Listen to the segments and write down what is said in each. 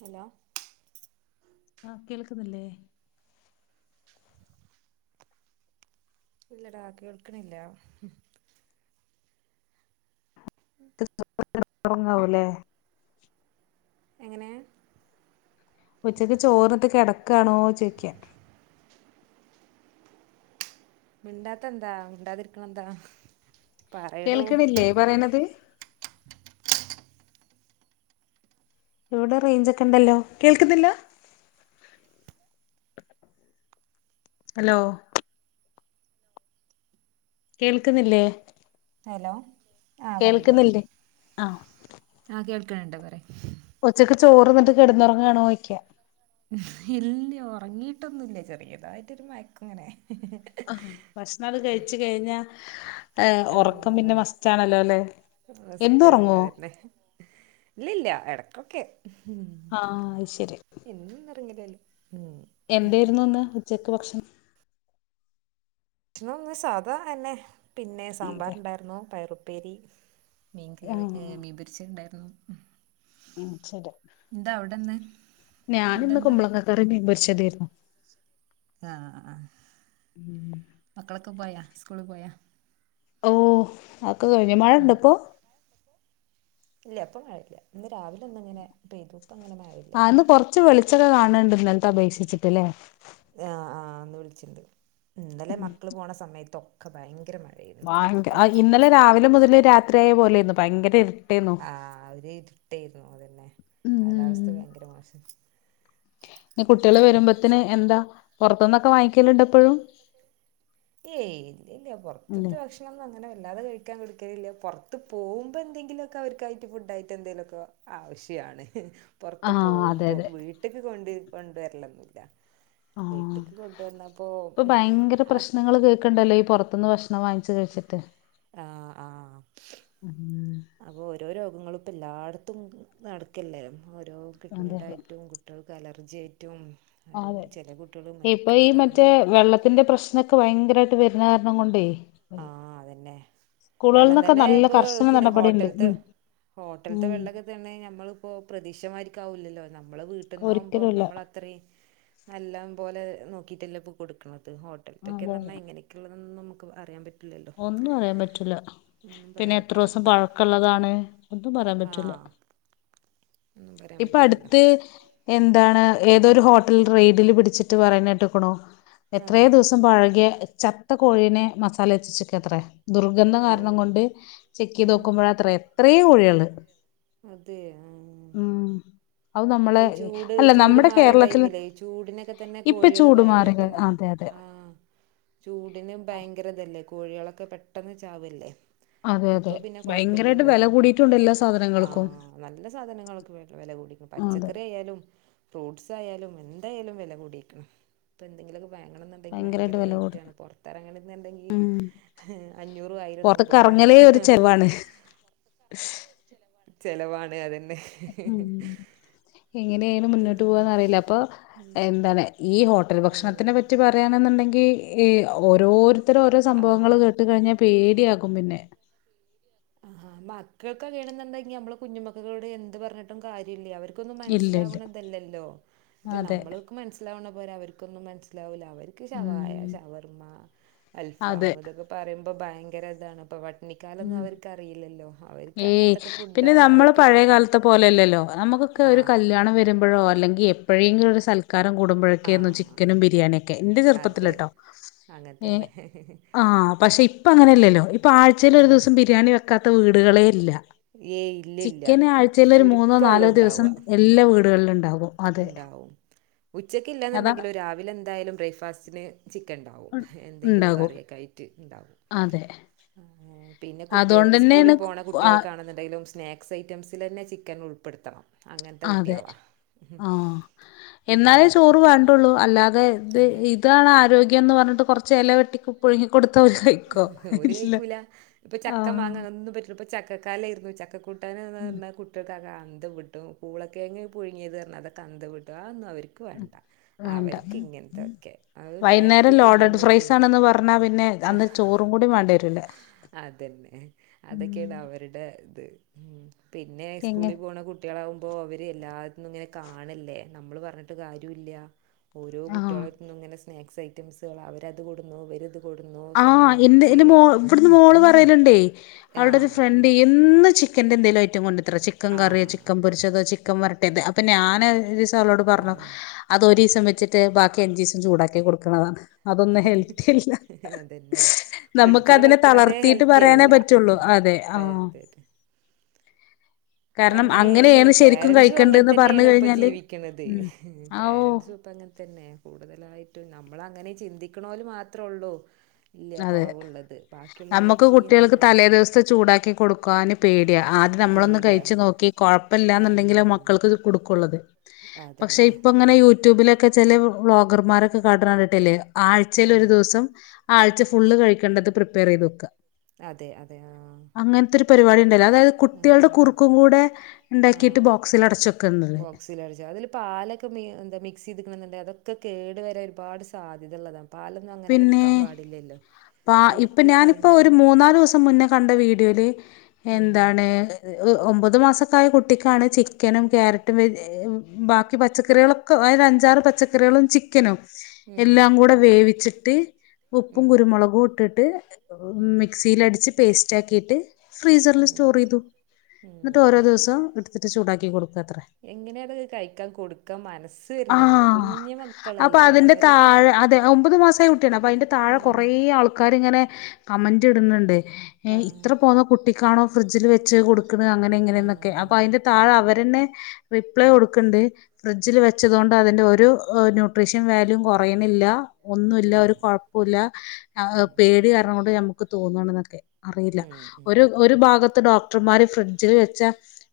Hello ആഹ് കേൾക്കുന്നില്ലേ. ഇല്ലടാ കേൾക്കണില്ല. [unintelligible] ഒറങ്ങാവുല്ലേ. എങ്ങനെ. ഉച്ചക്ക് ചോറിന്ന് കിടക്കാണോ ചോയ്ക്ക. മിണ്ടാത്ത എന്താ മിണ്ടാതിരിക്കണ എന്താ. പറയടോ കേൾക്കണില്ലേ പറയണത്. ഇവിടെ റേഞ്ച് ഒക്കെ ഉണ്ടല്ലോ കേൾക്കുന്നില്ല. ഹലോ കേൾക്കുന്നില്ലേ. ഹലോ ആഹ് പറയ് പറയ് കേൾക്കുന്നില്ലേ ആഹ് ആഹ് കേൾക്കണണ്ട് പറയ്. ഒച്ചക്ക് ചോറ്ന്നിട്ട് കിടന്നുറങ്ങാണോയിക്ക. ഇല്ല ഉറങ്ങീട്ടൊന്നുല്ല ചെറിയതായിട്ടൊരു മയക്കങ്ങനെ. ആഹ് ഭക്ഷണക്ക കഴിച് കഴിഞ്ഞാ. ഏഹ് ഉറക്കം ആഹ് പിന്നെ മസ്റ്റ്ണല്ലോ അല്ലെ എന്നും ഒറങ്ങോ? ഇല്ലല്ല എടക്കൊക്കെ. ആഹ് അത് ശരി എന്നൊന്നും ഉറങ്ങലില്ല ഉം എന്തായിരുന്നു ഇന്ന് ഉച്ചക്ക് ഭക്ഷണം. ഭക്ഷണന്ന് സാധാ എന്നെ പിന്നെ അതെ സാമ്പാറ്ണ്ടായിരുന്നു പയറുപ്പേരി. മീൻ കറി ആഹ് മീ പൊരിച്ചിതുണ്ടായിരുന്നു. ഉം ശരി ഫുഡ് ഞാനിന്ന് എന്താ കുമ്പളകക്കറി മീൻ പൊരിച്ചതരുന്നു. ആഹ് ഉം മക്കളൊക്കെ പോയാ സ്കൂളി പോയാ. ഓഹ് അഹൊക്കെ കഴിഞ് മഴ ഉണ്ടപ്പോ. ഇല്ല ഇപ്പ മഴയില്ല ഇന്ന് രാവിലെ ഒന്നു ഇങ്ങനെ പെയ്തു ഇപ്പ അങ്ങനെ മഴയില്ല. റച്ച് വെളിച്ചൊക്കെ കാണുന്നുണ്ട്ന്നലത്തെ അപേക്ഷിച്ചിട്ടില്ലേ. ആഹ് ആഹ് ഇന്ന് വിളിച്ചിണ്ട്‌ ഇന്നലെ മക്കള് പോണ സമയത്തൊക്കെ ഭയങ്കര മഴ ഭയങ്കര ഇന്നലെ രാവിലെ മുതല് രാത്രിയായ പോലെന്ന് ഭയങ്കര ഇരുട്ട് ആഹ് ഒരു ഇരുട്ടയിരുന്നു അതന്നെ കാലാവസ്ഥ ഭയങ്കര മോശ. ഇനി കുട്ടികള് വരുമ്പോത്തന് എന്താ പുറത്ത്ന്നൊക്കെ വാങ്ങിക്കലുണ്ടോ ഇപ്പഴും. ഏയ് ഇല്ല ഇല്ല ഇല്ലേ പുറത്തത്തെ ഭക്ഷണ പക്ഷെന്നും അങ്ങനെ വല്ലതെ കഴിക്കാൻ കൊടുക്കലില്ല പുറത്ത് പോവുമ്പോ എന്തെങ്കിലൊക്കെ അവർക്കായിട്ട് ഫുഡ് ആയിട്ട് എന്തെലൊക്കെ ആവശ്യാണ് ആ പുറത്ത് അതെ പോവുമ്പോ അതെ വീട്ടില് കൊണ്ട് കൊണ്ടുവരലൊന്നില്ല ആഹ് ഇപ്പൊ ഭയങ്കര ആ പ്രശ്നങ്ങൾ കേൾക്കണ്ടല്ലോ ഈ പൊറത്ത് ത്ത്ന്ന് ഭക്ഷണം വാങ്ങിച്ച് കഴിച്ചിട്ട് ആഹ് ആഹ് ഉം അപ്പൊ ഓരോ രോഗങ്ങളും ഇപ്പ എല്ലായിടത്തും നടക്കല്ലേ ഓരോ അതെ അതെ കിഡ്നീടായിട്ടും കുട്ട്യാൾക്ക് അലർജി ആയിട്ടും ഒരു അതെ ചില കുട്ടികൾ ഇപ്പ ഈ മരിക്കണതാ മറ്റേ അങ്ങനെ വെള്ളത്തിന്റെ പ്രശ് അതൊക്കെ ഭയങ്കരവായിട്ട് വരുന്ന കാരണം കൊണ്ടേ ആഹ് അതന്നെ വെള്ളം സ്കൂളുകളിൽന്നൊക്കെ തന്നെ നല്ല ഇപ്പൊ കർശന പിന്നെ നടപടി ഉണ്ട് ഹോട്ടലത്തെ ഉം ഹോട്ടലത്തെ ഉം വെള്ള അന്നെ നമ്മളിപ്പോ പ്രതീക്ഷമായിരിക്കാവൂല്ലല്ലോ നമ്മളെ വീട്ടിനിന്നാകുമ്പോ ഒരിക്കലുംല്ല നമ്മളെ അത്രയും നല്ല പോലെ നോക്കിയിട്ടല്ല ഇപ്പോ കൊടുക്കണത് അതെ ഹോട്ടലത്തൊക്കെന്ന് അതെ. പറഞ്ഞാൽ എങ്ങനെയൊക്കെയുള്ളത നമുക്ക് അറിയാൻ പറ്റ് ഒന്നും അറിയൻ പറ്റില്ല ഒന്നും പിന്നെ പറയാൻ എത്ര പറ്റില്ല ദിവസം പഴക്കം ഉള്ളതാണ് ഒന്നും പറയാൻ പറ്റൂല ആഹ് ഒന്നും പറയാൻ ഇപ്പൊ പറ്റൂലല്ലോ അടുത്ത് എന്താണ് ഏതൊരു ഹോട്ടൽ റെയ്ഡിൽ പിടിച്ചിട്ട് പറയണെ കേട്ടുക്കുണു ആഹ് എത്രയേ ദിവസം തും പഴകിയ ചത്ത കോഴീനെ മസാല തേച്ച് അത്ര ദുർഗന്ധം അയ്യോ കാരണം കൊണ്ടെ ചെക്ക് ചെയ്ത് നോക്കുമ്പഴ അത്ര എത്രയെ ഊഴ അതെയോ ആഹ് ഉം ആഹ് അത് ഇപ്പെ നമ്മളെ ഈ ചൂട് അല്ല ചൂട് നമ്മുടെ മാറിയ കേരളത്തില് ടൈമിലെ ചൂടിനൊക്കെ തന്നെ ഇപ്പൊ കോഴികൾ ചൂട് മാറി പെട്ടെന്ന് അതെ അതെ ആഹ് ആ ചൂടിനും ഭയങ്കര ഇതല്ലേ കോഴികളൊക്കെ പെട്ടെന്ന് ചാവില്ലേ അതെ ഇപ്പൊ അതെ പിന്നെ ഭയങ്കരായിട്ട് കൊഴപ്പില്ലല്ലോ വെല കൂടിയിട്ടുണ്ട് എല്ലാ സാധനങ്ങൾക്കും ആഹ് നല്ല സാധനങ്ങൾക്ക് വെല കൂടിനു അതെ പച്ചക്കറി എയാലും ഫ്രൂട്ട്സ് ആയിലും എന്തായാലും വെല കൂടിയിരിക്കുന്നു പിന്നെ എന്തെങ്കിലും വങ്ങാണനുണ്ടെങ്കി ഭയങ്കരായിട്ട് ഭയങ്കര വെല കൂടും റേറ്റാണ് പെറത്തെറങ്ങിണ്ടെങ്കി അഞ്ഞൂറും ആയിരൊന്നും പൊറത്ത്ക്ക് പോരാ ശ് ചെലവാണ് അതന്നെ എങ്ങനെയെലും മുന്നോട്ട് പിന്നെ പോകന്നറിയില്ല അപ്പൊ എന്താണ് ഈ ഹോട്ടൽ ഭക്ഷണത്തിനെ ആഹ് പറ്റി പറ പറയാണെന്നുണ്ടെങ്കി ഓരോരുത്തര ഓരോ സംഭവങ്ങൾ ആഹ് കേട്ട് കഴിഞ്ഞാൽ പേടിയാകും പിന്നെ ആഹാ മക്കൾക്കെ വേണെന്നുണ്ടെങ്കി നമ്മള് കുഞ്ഞുമക്കളോട് എന്ത് പറഞ്ഞിട്ടും കാര്യയില്ല്യ അവര് ക്ക് ഒന്നും ഇല്ല ഇല്ല മനസ്സിലാവണല്ലല്ലോ ഇപ്പൊ അതെ നമ്മൾക്ക് മനസ്സിലാവണ പോലെ അവർക്കൊന്നും മനസ്സിലാവില്ല അവർക്ക് ശവായ ഉം ഷവർമ്മ അതെ അൽഫാം ഇതൊക്കെ പറയുമ്പോ ഭയങ്കര ഇതാണ് ഇപ്പെ ഇണ്ണിക്കാലൊന്നും ഉം അവര് ഏയ് പിന്നെ ഫുഡാണ് നമ്മള് പഴയ അവർക്കിഷ്ടം കാലത്തെ പോലെയല്ലല്ലോ നമുക്കൊക്കെ ഒരു ആഹ് കല്യാണം വരു എപ്പോഴോ അല്ലെങ്കി എപ്പഴെങ്കിലും ഒരു സ്ഥലത്ത് കാരം കൂടുമ്പോഴൊക്കെയെന്നും ആഹ് ചിക്കനും ബിരിയാണിയൊക്കെ എന്റെ അതെ ചെറുപ്പത്തിലെട്ടോ ഏഹ് അങ്ങൻതന്നെ ആഹ് പക്ഷെ ഇപ്പ അങ്ങനെയല്ലല്ലോ ഇപ്പൊ ആഴ് ഇതിലെ ഒരു ആഹ് ദിവസം ബിരിയാണി വെക്കാത്ത വീടുകളേയില്ല ഏയ് ഇല്ലില്ല ചിക്കന് ആഴ്ചയിൽ ഒരു മൂന്നോ നാലോ ചുരുക്കൊള്ളൂ ദിവസം എല്ലാ വീടുകളിലും ഒണ്ടാവും ഉണ്ടാവും ഉച്ചക്ക് ഇല്ല അതാ എന്നുണ്ടെങ്കിലോ രാവിലെ എന്തായാലും ബ്രേക്ക്ഫാസ്റ്റിന് ചിക്കൻ ഉണ്ടാവും ഉ- എന്തെങ്കിലും ഉണ്ടാകും കറിയൊക്കെ ആയി റ്റ് ഇണ്ടാവും അതെ ആഹ് പിന്നെ അതുകൊണ്ട് കുട്ടികൾക്ക് സ്കൂളിൽ തന്നെയാണ് പോണ ആഹ് കുട്ടികൾക്കാണെന്നുണ്ടെങ്കിലും സ്നാക് [unintelligible] ഐറ്റംസിൽ തന്നെ ചിക്കൻ ഉൾപ്പെടുത്തണം അങ്ങനത്തെ അതെ കുട്ടികളാ ആഹ് എന്നാലേ പിന്നെ ചോറ് വേണ്ടുള്ളൂ അല്ലാതെ ഇത് അതെ ഇ ഇതാണ് ആരോഗ്യം എന്ന് പറഞ്ഞിട്ട് കെറച്ച് എല വെട്ടിക്കു പുഴുങ്ങി കൊടുത്താ [unintelligible] ഒരു കഴിക്കൂല ഇപ്പൊ ചക്ക, മാങ്ങാ, ആഹ് ഒന്നും പറ്റുലാ ചക്ക കലായായിരുന്നു. ചക്ക കൂട്ടാനൻ എന്ന് പറഞ്ഞ കു കുട്ടകൾക്ക് അങ്ങ് അന്തംവിട്ട് പുളകിഴങ്ങ് പുഴുങ്ങിയത് പറഞ്ഞ അതൊക്കെ അന്തംവിട്ട് അതൊന്ന് അവരി ക്ക് വേണ്ട വേണ്ട അവർക്ക് ഇങ്ങനത്തൊക്കെ, വൈകുന്നേരം ഹെൽത്തി ഫുഡ് ലോഡഡ് ഒന്നു ഫ്രൈസ് വേണ്ട. ആണെന്ന് പറഞ്ഞാ പിന്നെ അന്ന് ചോറും കൂടി വേണ്ടി വരൂല്ല. അതന്നെ അതൊക്കെയാണ് അവരുടെ ഇത് പിന്നെ എങ്ങെ സ്കൂളിൽ പോണ കുട്ട കുട്ടികളാവുമ്പോ അവര് എല്ലാന്നും ഇങ്ങനെ കാണല്ലേ, നമ്മള് പറഞ്ഞിട്ട് കാര്യം ഇല്ല. ഓരോ ആഹ് കുട്ടികളടുത്ത് നിന്നും ഇങ്ങനെ സ്നാക്സ് ഐറ്റംസുകൾ, അവരത് കൊടുന്നു, അവരത് കൊടുന്നു. ആഹ് സാൻഡ്വിച്ച് എന്റെ മോള് ഇവിടുന്ന് മോള് പറയലുണ്ടേ അവളുടെ ഒരു ആഹ് ഫ്രണ്ട് എന്നും ചിക്കൻന്റെ എന്തേങ്കലും ഐറ്റം കൊണ്ടിത്ര ചിക്കൻ കറിയോ, ആഹ് ചിക്കൻ പൊരിച്ചതോ ചിക്കൻ വരട്ടത് അപ്പൊ ഞാൻ ഒരുസം അവളോട് പറഞ്ഞു. ആഹ് അത് ഒരു ദിവസം വെച്ചിട്ട് ബാക്കി അഞ്ചു ദിവസം ചൂടാക്കി കൊടുക്കണതാണ്. അതൊന്നും ഹെൽത്തി അല്ല. പിന്നെ നമുക്ക് ഫ്രിഡ്ജിൽ അതിനെ വെക്കണതേ തളർത്തിയിട്ട് പറയാനേ ഹെൽത്തിയല്ല. പറ്റുള്ളൂ അതെ ആഹ് പറയാതെ ഇപ്പൊ കാരണം അങ്ങനെയാണ്, ശരിക്കും പേരന്റസും അങ്ങനെ കഴിക്കേണ്ടന്ന് പറഞ്ഞു തന്നെയാണ് ഇപ്പൊ കഴിഞ്ഞാല് ജീവിക്കണുന്നത്. ഉം ആഹ് ഓ പാരൻസും, ഇപ്പ അങ്ങനെ തന്നെ കൂടുതലായിട്ടും. നമ്മൾ അങ്ങനെ ചിന്തിക്കണല് മാത്രേ ഉള്ളൂ. ഇല്ല അതെ കുറവുള്ളത് നമ്മുക്ക് ബാക്കിയുള്ളവലൊക്കെയും കുട്ടികൾക്ക് തന്നെ തലേ ദിവസത്തെ ചൂടാക്കി കൊടുക്കുന് പേടിയാ, ആദ്യം നമ്മളൊന്ന് പേടിയാ കഴിച്ചു നോക്കി കുഴപ്പമില്ലാന്നുണ്ടെങ്കില്ലേ ആഹ് മക്കൾക്ക് അത് കൊടുക്കുള്ളത്. പക്ഷെ അതന്നെ ഇപ്പൊ ഇങ്ങനെ യൂട്യൂബില് ചെല വ്ലോഗർമാരൊക്കെ കാട്ടണ കണ്ടിട്ടല്ലേ ആഴ്ചൽ ഒരു ദിവസം. ആഴ്ച ഫുള് കഴിക്കേണ്ടത് പ്രിപ്പയർ ചെയ്ത് വയ്ക്കുക. വെക്കും അതെ അതെ ആഹ അങ്ങനത്തെ പരിപാടി ഉണ്ടായില്ലോ?. അതായത് കുട്ടികളുടെ കുറുക്കും കൂടെ ഉണ്ടാക്കിയിട്ട് ബോക്സിൽ അടച്ചു വെക്കുന്നുള്ളത്. വെക്കും അതിൽ പാലൊക്കെ എന്താ മിക്സ് ചെയ്ത്ക്കണണ്ടെൽ അതൊക്കെ കേടു വരാൻ ഒരുപാട് സാധ്യത ഉള്ളതാണ്. പാല പിന്നെ ആ ഇപ്പൊ കുറുക്ക് ഞാനിപ്പോ ഒരു കാര്യങ്ങളിലൊന്നും മൂന്നാല് ദിവസം മുന്നേ കണ്ട വീഡിയോയിൽ ഉം എന്താണ് ഒമ്പത് മാസായ കുട്ടിക്കാണ് ചിക്കനും ക്യാരറ്റും വെജ ബാക്കി പച്ചക്കറികളൊക്കെ അ അഞ്ചാറ് പച്ചക്കറികളും. ചിക്ക നു എല്ലാം കൂടെ വേവിച്ചിട്ട്, ഉം ഉപ്പും, ഉം കുരുമുളകും, ഇട്ടിട്ട്. മിക്സിലടിച്ച് പേസ്റ്റ് ആക്കിട്ട് ഫ്രീസറിൽ ഉം സ്റ്റോർ ഉം ചെയ്തു എന്നിട്ട് ഉം ഓരോ ദിവസം എടുത്തിട്ട് ചൂടാക്കി കൊടുക്കുക അത്രേ. എങ്ങനെയാ അത് കഴിക്കാൻ കൊടുക്കാൻ മനസ്സ് വരുന്നെന്നാ, ആഹ് കുഞ്ഞു അപ്പൊ മക്കളല്ലേ അതിന്റെ അവരുടെ താഴെ അതെ ഒമ്പത് മാസ ആയ കുട്ടിയാണ്, അപ്പൊ അതിന്റെ താഴെ കൊറെ ആൾക്കാർ ഇങ്ങനെ കമന്റ് ഇടുന്നുണ്ട്. ഏ ആൾക്കാരിങ്ങനെ ആഹ് ഇത്ര പോന്ന കുട്ടിക്കാണോ ഫ്രിഡ്ജിൽ വെച്ച് കൊടുക്കുന്നത് അങ്ങനെ ഇങ്ങനെയന്നൊക്കെ അപ്പൊ ആഹ് അതിൻ്റെ താഴെ അവരന്നെ റിപ്ലൈ ഉം കൊടുക്കണ്ട്. ഫ്രിഡ്ജിൽ വെച്ചതൊണ്ട് അതിന്റെ ഒരു ന്യൂട്രീഷ്യൻ വാല്യൂ കുറയണില്ല. ഒ ഇല്ല ഉം ഒരു കുഴപ്പില്ല ഉം പേടി കാരണം കൊണ്ട് ഞമുക്ക് തോന്നാണ് എന്നൊക്കെ അറിയില്ല. ഉം ഉം ഒരു ഉം ഒരു ഭാഗത്ത് ഡോക്ടർമാര് ഫ്രിഡ്ജിൽ വെച്ച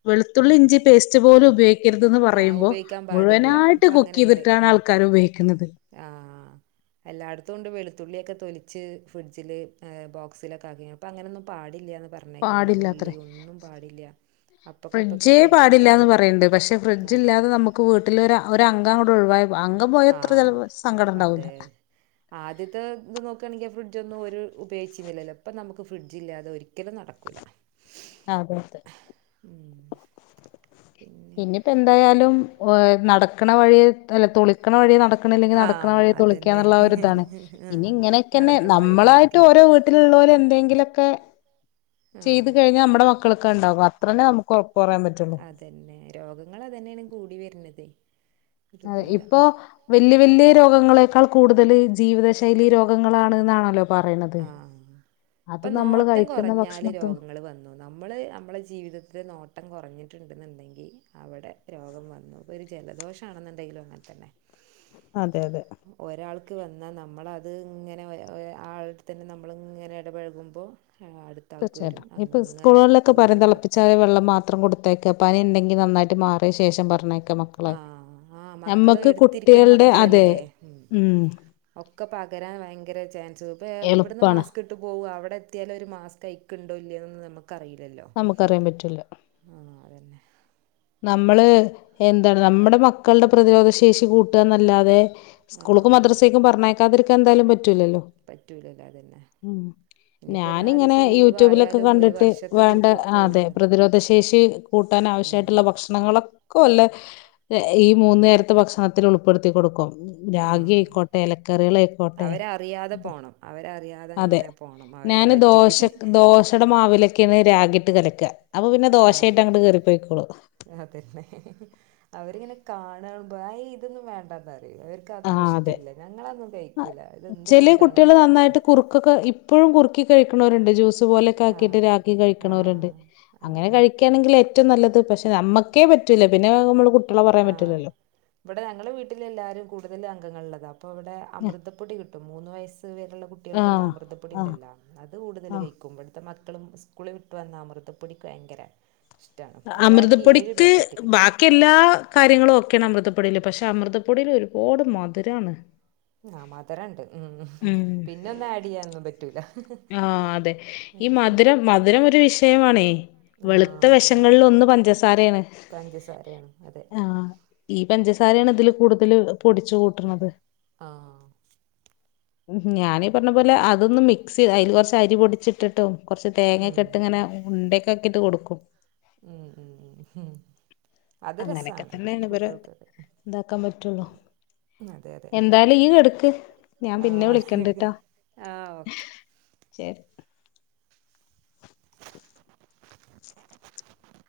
വെളുത്തുള്ളി, ഇഞ്ചി പേസ്റ്റ് പോലും ഉപയോഗിക്കരുതന്ന് ആഹ് പറയുമ്പോൾ?. ഉപയോഗിക്കാൻ പാടില്ല മുഴുവനായിട്ട് ഇപ്പ കുക്ക് അങ്ങനെണ്ട് ചെയ്തിട്ടാണ് ഉം ആൾക്കാര് ഉപയോഗിക്കുന്നത്. ആഹ് എല്ലായിടത്തും ഉണ്ട് വെളുത്തുള്ളിയൊക്കെ തൊലിച്ച് ഫിഡ്ജില് ബോക്സിലൊക്കെ ആക്കി അപ്പോ അങ്ങനൊന്നും പാടില്ലന്ന് പറഞ്ഞ് പറഞ്ഞൊക്കണ്ട് പാടില്ലാത്രേ ഉള്ളിയൊന്നും പാടില്ല. അപ്പക്കെ അപ്പൊക്കെ ഫ്രിഡ്ജേ തോലിക്കാൻ പാടില്ലാന്ന് പാടുള്ളോ പറയണ്ട് പക്ഷെ ആ ഫ്രിഡ്ജ് ഇല്ലാതെ നമുക്ക് വീട്ടിലൊ ഒ അംഗ കൂടെ ഒഴിവായി അംഗം പോയ ഇത്ര ആഹ് സങ്കടം ഉണ്ടാവൂല. അതെ ആദ്യത്തെ ഇത് നോക്കുകയാണെങ്കിൽ, ഫ്രിഡ്ജ ഒന്നും ഒരു ഉപയോഗിച്ചിരുന്നില്ലല്ലോ? ഇപ്പം നമുക്ക് ഫ്രിഡ്ജില്ലാതെ ഒരിക്കലും നടക്കൂല്ല. അതെ അതെ ഉം പിന്നെ പിന്നിപ്പെന്തായാലും ഓയ നടക്കണ വഴിയെ അല്ല തൊളി ക്കണ വഴിയെ നടക്കണ്ല്ലെങ്കിൽ, ആ നടക്ക്ണ വഴിയെ അതന്നെ തൊളിക്കാന്നുള്ള ഒരു താണ്, ആ ഇനി ഇങ്ങനെക്കെ ന്നെ നടക്കണ വഴി തുളിക്ക നമ്മളായിട്ടൊരു വീ ട്ടിലുള്ളാര് എന്തെങ്കിലൊക്കെ ആ ചെയ്ത് കഴിഞ്ഞാ അമ്മടെ മക്കൾക്കാണ്ടാവ അത്രന്നെ നമുക്കൊ ർപ്പയാൻ പറ്റുള്ളൂ. തന്നേ. രോഗങ്ങളതന്നെണ് കൂടി വെര്ന്നതേ. അഹ് ഇപ്പൊ, വെല്ല്യ വെല്യേ രോഗങ്ങളേക്കാൾ കൂടുതല്, ജീവിതശൈലി രോഗങ്ങളാണ് ന്നാണല്ലോ. ആഹ്, പ്പൊ നമ്മൾ നോട്ടം കഴിക്കുന്ന കൊറഞ്ഞാല് ഭക്ഷണത്തിന്ന് രോഗങ്ങ ങ്ങള് വന്നു. നമ്മള് അമ്മളെ ജീവിതത്തില് നോട്ടം കുറഞ്ഞിട്ട്ണ്ട്ന്ന്ണ്ടെങ്കി അവടെ രോഗം വന്നു. ഒരു ജലദോഷാണെന്ന് ണ്ടെങ്കിലും അങ്ങൻ തന്നെ. അതെ അതെ ഒരാൾക്ക് വന്നാ നമ്മളത് ങ്ങനെ ഒ ഒരു ആൾ തന്നെ നമ്മള്ങ്ങനെ എടപഴകുമ്പോ ഞങ്ങ അടുത് തീർച്ചയായിട്ടും. ഇപ്പ സ്കൂളുകളിലൊക്കെ പറയും. മൊത്തം തിളപ്പിച്ചാറിയ വെള്ളം മാത് ത്രം കൊടുത്തയക്ക. പനി ണ്ടെങ്കിൽ നന്നായിട്ട് മാറിയ ശേഷം പറഞ്ഞയക്കാ മ ക്കളെ. ആ ആ മക്കൾ ഞമ്മക്ക് എടുത്തിരിക്കണ കുട്ടികൾടെ അതെ.. മക്കളല്ലേ ഉം.. ഒക്കെ പകരാൻ ഭയങ്കര ചാൻസ് ണ്ട്. ഇപ്പ ഇവിടുന്ന് എളുപ്പാണ് മാസ്ക് ട്ട് പോവും. അവിടെ എത്തിയാൽ ഓര് മാസ്ക് അയിക്ക്ണ്ടോ? ഇല്ല്യേന്നൊന്നും നമ്മക്ക് അറീലല്ലോ നമുക്കറിയാൻ പറ്റൂല്ല ആഹ്, അതന്നെ. നമ്മള്.. എന്താണ് നമ്മടെ മക്കൾടെ പ്രതിരോധ ശേഷി കൂട്ടാന്നല്ലാതെ ആ സ്കൂൾക്കും, മദ്രസേക്കും, പറഞ്ഞേക്കാതിരിക്കാൻ എന്തായാലും പറ്റൂല്ലല്ലോ. പറ്റൂലല്ലോ അതന്നെ ഇനിയിപ്പോൾ ഒരു നാല് ഞാനിങ്ങനെ ദിവസം ലീവ് യൂട്യൂബിലൊക്കെ ആയാലും ഒരു കണ്ടിട്ട്. വർഷത്തെ ഇത് വേണ്ട അതെ പോവില്ലല്ലോ പ്രതിരോധ ശേഷി ഉം. കൂട്ടാനാവശ്യായിട്ട്ള്ള ഭക്ഷണങ്ങളൊക്കൊ ല്ല ഈ മൂന്നു നേരത്തെ ഭക്ഷണത്തിലുൾപ്പെടുത്തി കൊടുക്കും. ആ രാഗിഅയ്ക്കോട്ടെ, എലക്കറികളെ ക്കോട്ടെ അവരറിയാതെ പോണം അവരറിയാതെ അതെ അങ്ങനെ പോണം അവരുടെ ഞാന് വയറ്റിക്ക് ദോശ ദോശടെ മാവിലെ ക്കേണ് രാഗിട്ട് കലക്കാ. അപ്പൊ പിന്നെ ആഹ് ദോശയിട്ട് അങ്ങട്ട് കേറി പൊയ്ക്കോളും അതന്നെ.. അവരിങ്ങനെ കാ ണുംമ്പോ, അയ് ഇതൊന്നും വേണ്ടാന്നറയും. അവ ക്കതൊന്നും ആ ഇഷ്ടല്ല. ഞങ്ങളതൊന്നും കഴിക്കൂല. ഇതെന്ത് ചെലെ കുട്ടികള് ഫുഡ്ഡാണെന്നാറിം നന്നായിട്ട് കുറുക്കൊക്കെ ഇപ്പഴും കുറുക്കി കഴിക്ക്ണോരുണ്ട്. ജ്യൂസ് പോലെക്കെ ആക്കിയിട്ട് ആഹ് രാഗി കഴിക്ക് ണോരുണ്ട്. ആഹ് അങ്ങനെ ആഹ് കഴിക്കാണെങ്കിലെറ്റവും നല്ലത്. പക്ഷെ നമ്മുക്കേ പറ്റൂല്ല. പിന്നെ നമ്മള് കുട്ട്യളെ പറയാൻ പറ്റൂല്ലല്ലോ. വടെ ഞങ്ങളെ വീട്ടിൽ എല്ലാരും കൂടുതൽ അംഗങ്ങൾള്ളതാ. പ്പവടെ അമൃതപ്പൊടി കിട്ടും. മൂന്ന് വയസ്സ് വരെ ള്ള കുട്ടികൾക്കുള്ള ആഹ് ആഹ് അമൃതപ്പൊടിണ്ടല്ലോ. അത് കൂടുതല് ആഹ് കഴിക്കും. വട്ത്തെ മക്കൾ സ്കൂള് വിട്ട് വന്നാ അമൃതപ്പൊടിക്ക് ഭയങ്കര ഇഷ്ടാണ്. ഒരാക്ക് ഏഴ് പാക്കറ്റ് കി ക്കില്ലാ കാര്യങ്ങളും ഓക്കെയാണ് അമൃതപ്പൊടിയില്. പക്ഷെ അമൃതപ്പൊടിലൊരുപാട് മധുരാണ് ഹാ മധുരണ്ട് ഉം ഹ്. ഉം പിന്നെ ഒന്ന് ആഡ് യ്യാനൊന്നും പറ്റൂല ആഹ് അതെ. ഈ മധുരം, മധുരം ഒരു വിഷയമാണേ വെളുത്ത ആഹ് മധുരം വെശങ്ങളിലൊന്ന് പഞ്ചസാരേണ്. പഞ്ചസാരയാണ് അതെ ആഹ്.. ഈ പഞ്ചസാരയാണ് തില് കൂടുതല് പൊടിച്ചു കൂട്ടുന്നത്. ആഹ് ആഹ് ഞാനീ പർഞ്ഞ പോലെ അതൊന്ന് മിക്സ് അയ്ല് കൊർച്ചരി പൊടിച്ചിട്ടിട്ടും കൊർച്ച് ഉം തേങ്ങൊക്കെട്ട് ങ്ങനെ ഉണ്ടക്കെ ആക്കിട്ട് കൊടുക്കും. ഉം ഉം ഉം. ഉംഹ് അത് അങ്ങനെയൊക്കെ രസാണ് തന്നെയാണ് ഇവരെ കുട്ട്യോൾക്കൊക്കെ. ഇതാക്കാൻ പറ്റുള്ളൂ അതെ യതെ. എന്തായാലും യ്യി കെട്ക്ക്. ഞാൻ പിന്നെ വിളിക്കണ്ട് എടുക്ക് ട്ടാ. ആഹ് ഓക്കെ ശരി. [inaudible]